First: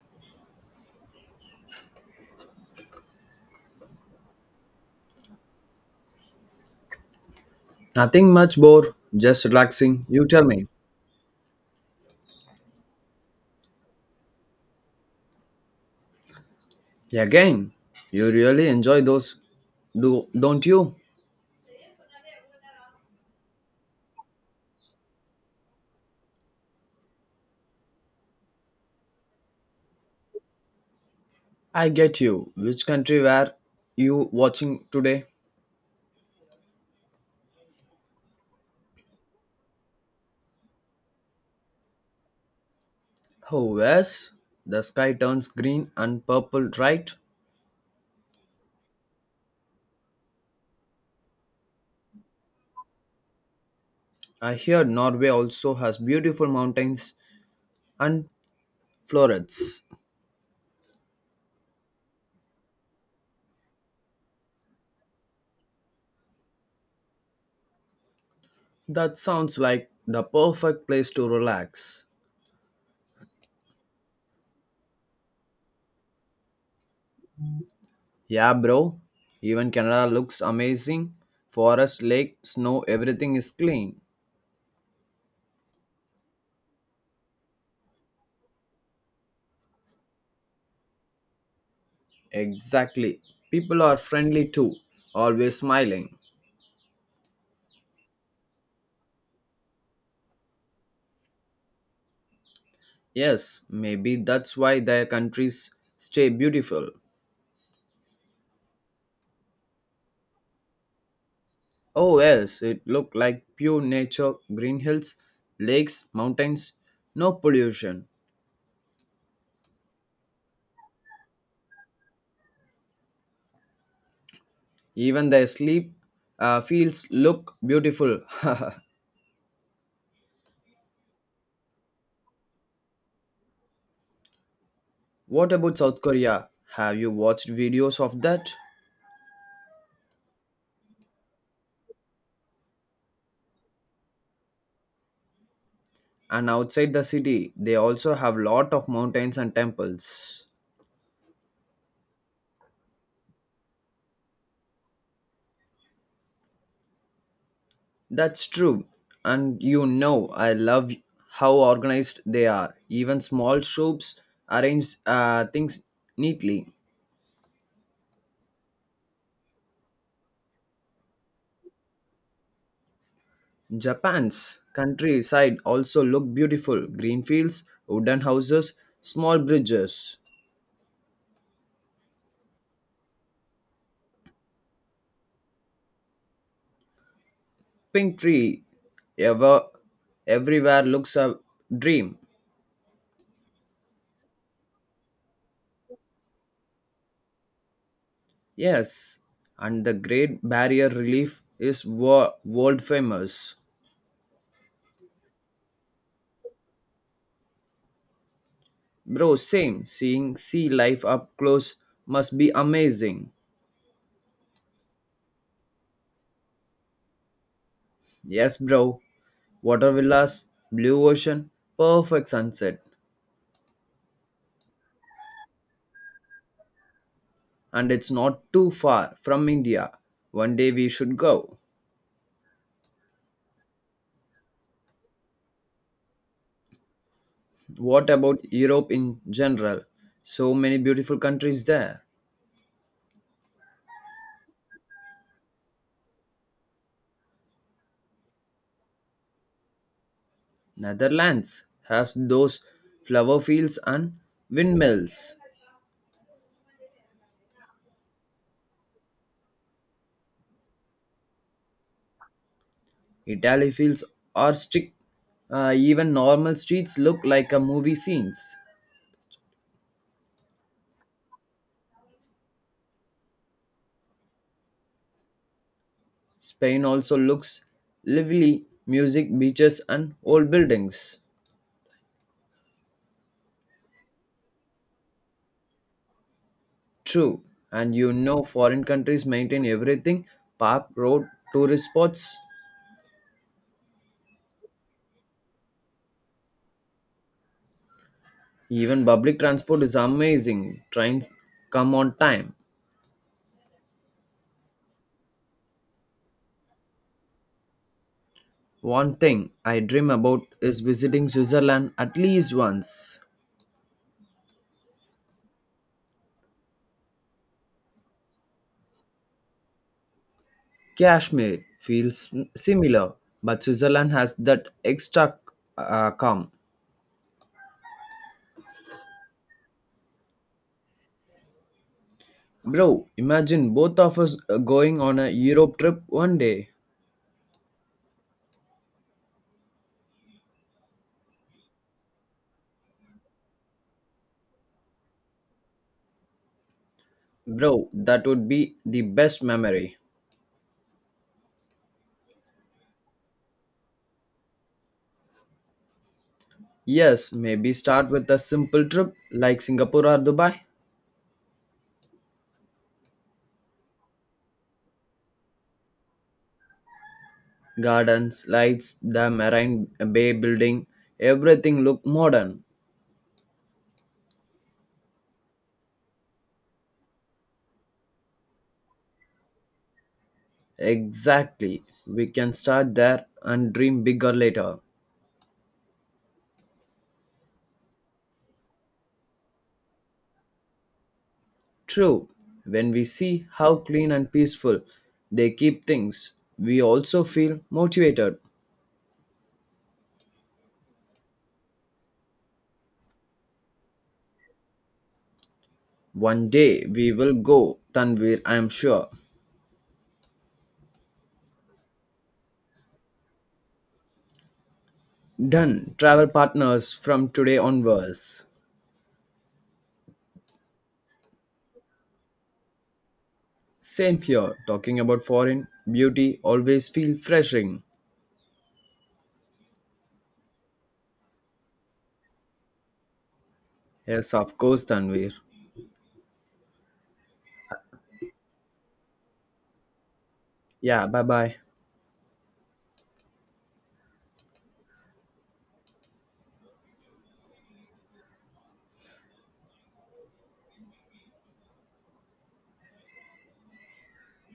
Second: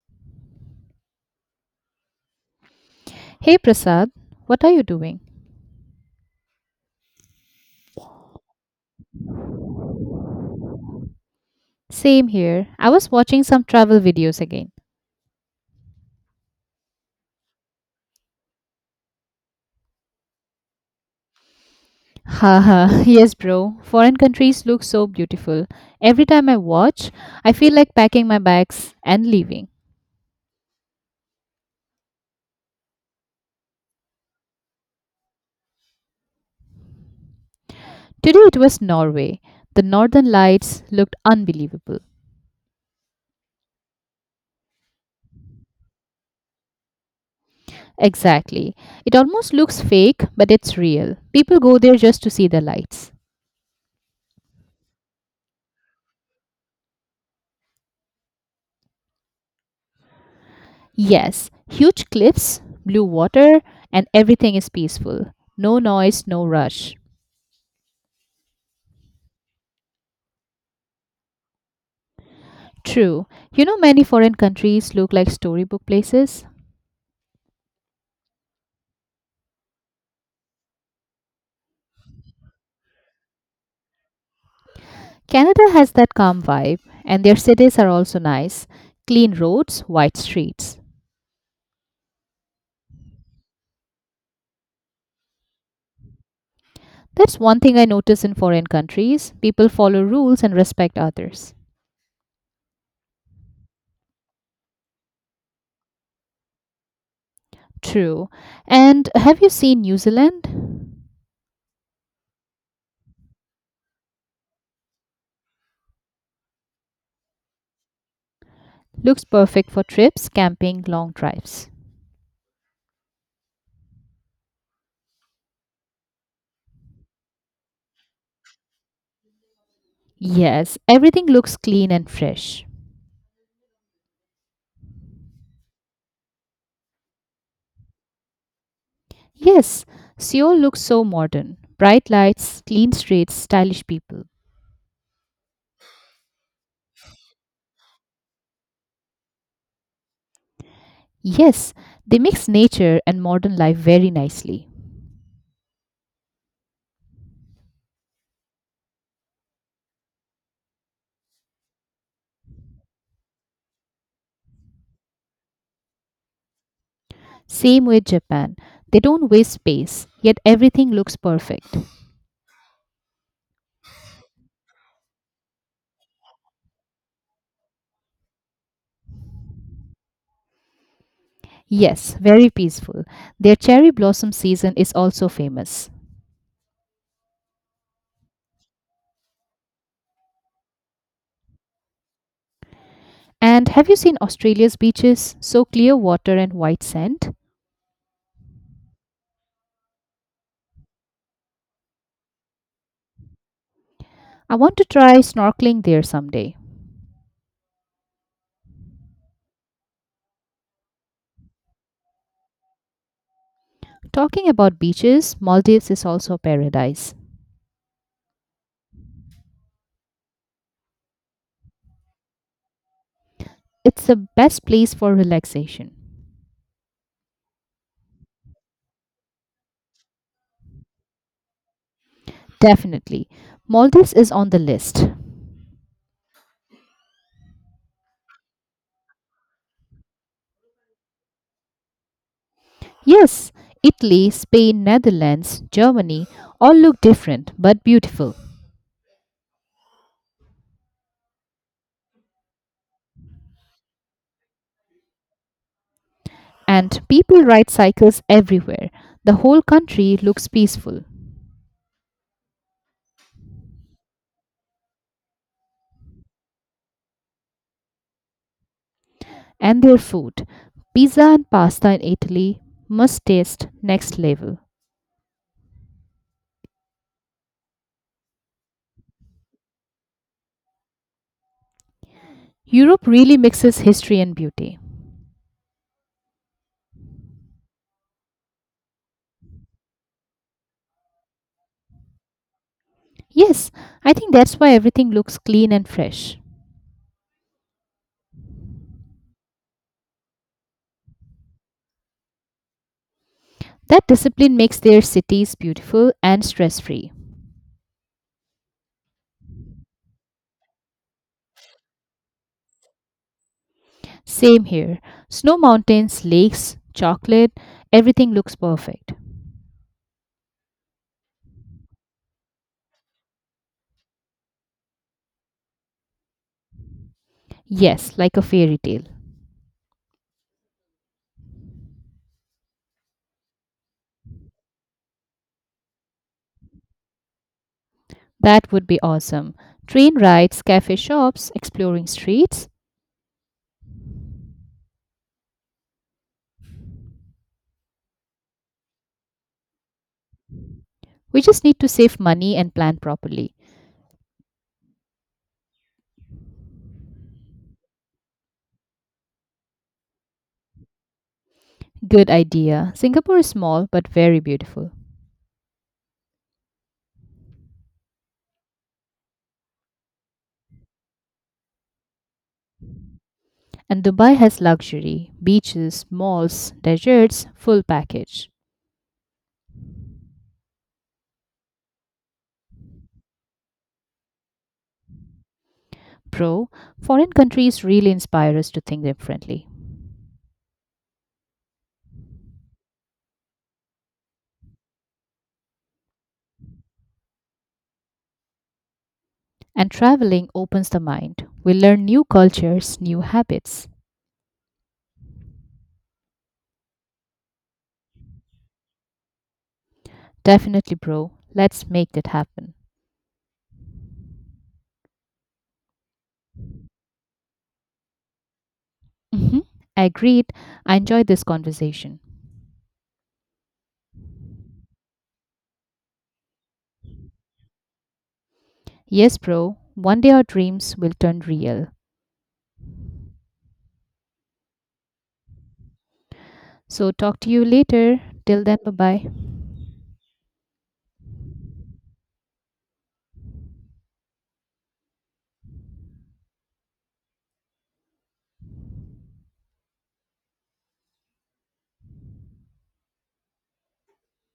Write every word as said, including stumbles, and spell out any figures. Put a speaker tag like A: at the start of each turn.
A: Hey Prasad, what are you doing?
B: Nothing much bore, just relaxing. You tell me.
A: Same here. I was watching some travel videos again.
B: Yeah, again, you really enjoy those, do don't you?
A: Haha, yes, bro. Foreign countries look so beautiful. Every time I watch, I feel like packing my bags and leaving.
B: I get you. Which country were you watching today?
A: Today it was Norway. The northern lights looked unbelievable.
B: Oh, yes. The sky turns green and purple, right?
A: Exactly. It almost looks fake, but it's real. People go there just to see the lights.
B: I hear Norway also has beautiful mountains and florets.
A: Yes, huge cliffs, blue water, and everything is peaceful. No noise, no rush.
B: That sounds like the perfect place to relax.
A: True. You know, many foreign countries look like storybook places.
B: Yeah, bro. Even Canada looks amazing. Forest, lake, snow, everything is clean.
A: Canada has that calm vibe, and their cities are also nice, clean roads, wide streets.
B: Exactly. People are friendly too, always smiling.
A: That's one thing I notice in foreign countries, people follow rules and respect others.
B: Yes, maybe that's why their countries stay beautiful.
A: True. And have you seen New Zealand?
B: Oh, yes, it looked like pure nature green hills, lakes, mountains, no pollution.
A: Looks perfect for trips, camping, long drives.
B: Even their sleep uh, fields look beautiful.
A: Yes, everything looks clean and fresh.
B: What about South Korea? Have you watched videos of that?
A: Yes, Seoul looks so modern, bright lights, clean streets, stylish people.
B: And outside the city, they also have lot of mountains and temples.
A: Yes, they mix nature and modern life very nicely.
B: That's true. And you know, I love how organized they are. Even small shops arrange uh, things neatly.
A: Same with Japan. They don't waste space, yet everything looks perfect.
B: Japan's countryside also look beautiful. Green fields, wooden houses, small bridges,
A: Yes, very peaceful. Their cherry blossom season is also famous.
B: pink tree. Ever, everywhere looks a dream.
A: And have you seen Australia's beaches? So clear water and white sand.
B: Yes, and the Great Barrier Reef is wo- world famous.
A: I want to try snorkeling there someday.
B: Bro, same. Seeing sea life up close must be amazing.
A: Talking about beaches, Maldives is also a paradise.
B: Yes, bro. Water villas, blue ocean, perfect sunset.
A: It's the best place for relaxation.
B: And it's not too far from India. One day we should go.
A: Definitely. Maldives is on the list.
B: What about Europe in general? So many beautiful countries there.
A: Yes, Italy, Spain, Netherlands, Germany all look different but beautiful.
B: Netherlands has those flower fields and windmills.
A: And people ride cycles everywhere. The whole country looks peaceful.
B: Italy fields are strict. Uh, even normal streets look like a movie scenes.
A: And their food, pizza and pasta in Italy, must taste next level.
B: Spain also looks lively, music, beaches, and old buildings.
A: Europe really mixes history and beauty.
B: True. And you know, foreign countries maintain everything park, road, tourist spots,
A: Yes, I think that's why everything looks clean and fresh.
B: even public transport is amazing. Trains come on time.
A: That discipline makes their cities beautiful and stress free.
B: One thing I dream about is visiting Switzerland at least once.
A: Same here. Snow mountains, lakes, chocolate, everything looks perfect.
B: Kashmir feels similar, but Switzerland has that extra uh, calm.
A: Yes, like a fairy tale.
B: Bro, imagine both of us uh, going on a Europe trip one day.
A: That would be awesome. Train rides, cafe shops, exploring streets.
B: Bro, that would be the best memory.
A: We just need to save money and plan properly.
B: Yes, maybe start with a simple trip like Singapore or Dubai.
A: Good idea. Singapore is small but very beautiful.
B: Gardens, lights, the Marine Bay building, everything look modern.
A: And Dubai has luxury, beaches, malls, deserts, full package.
B: Exactly. We can start there and dream bigger later.
A: Bro, foreign countries really inspire us to think differently.
B: True. When we see how clean and peaceful they keep things, we also feel motivated.
A: And traveling opens the mind. We learn new cultures, new habits.
B: One day we will go, Tanvir, I am sure.
A: Definitely, bro. Let's make that happen.
B: Done. Travel partners from today onwards.
A: Mhm. Agreed. I enjoyed this conversation.
B: Same here, talking about foreign beauty always feel refreshing.
A: Yes, bro. One day our dreams will turn real.
B: Yes, of course, Tanvir.
A: So, talk to you later. Till then, bye bye.
B: Yeah, bye bye.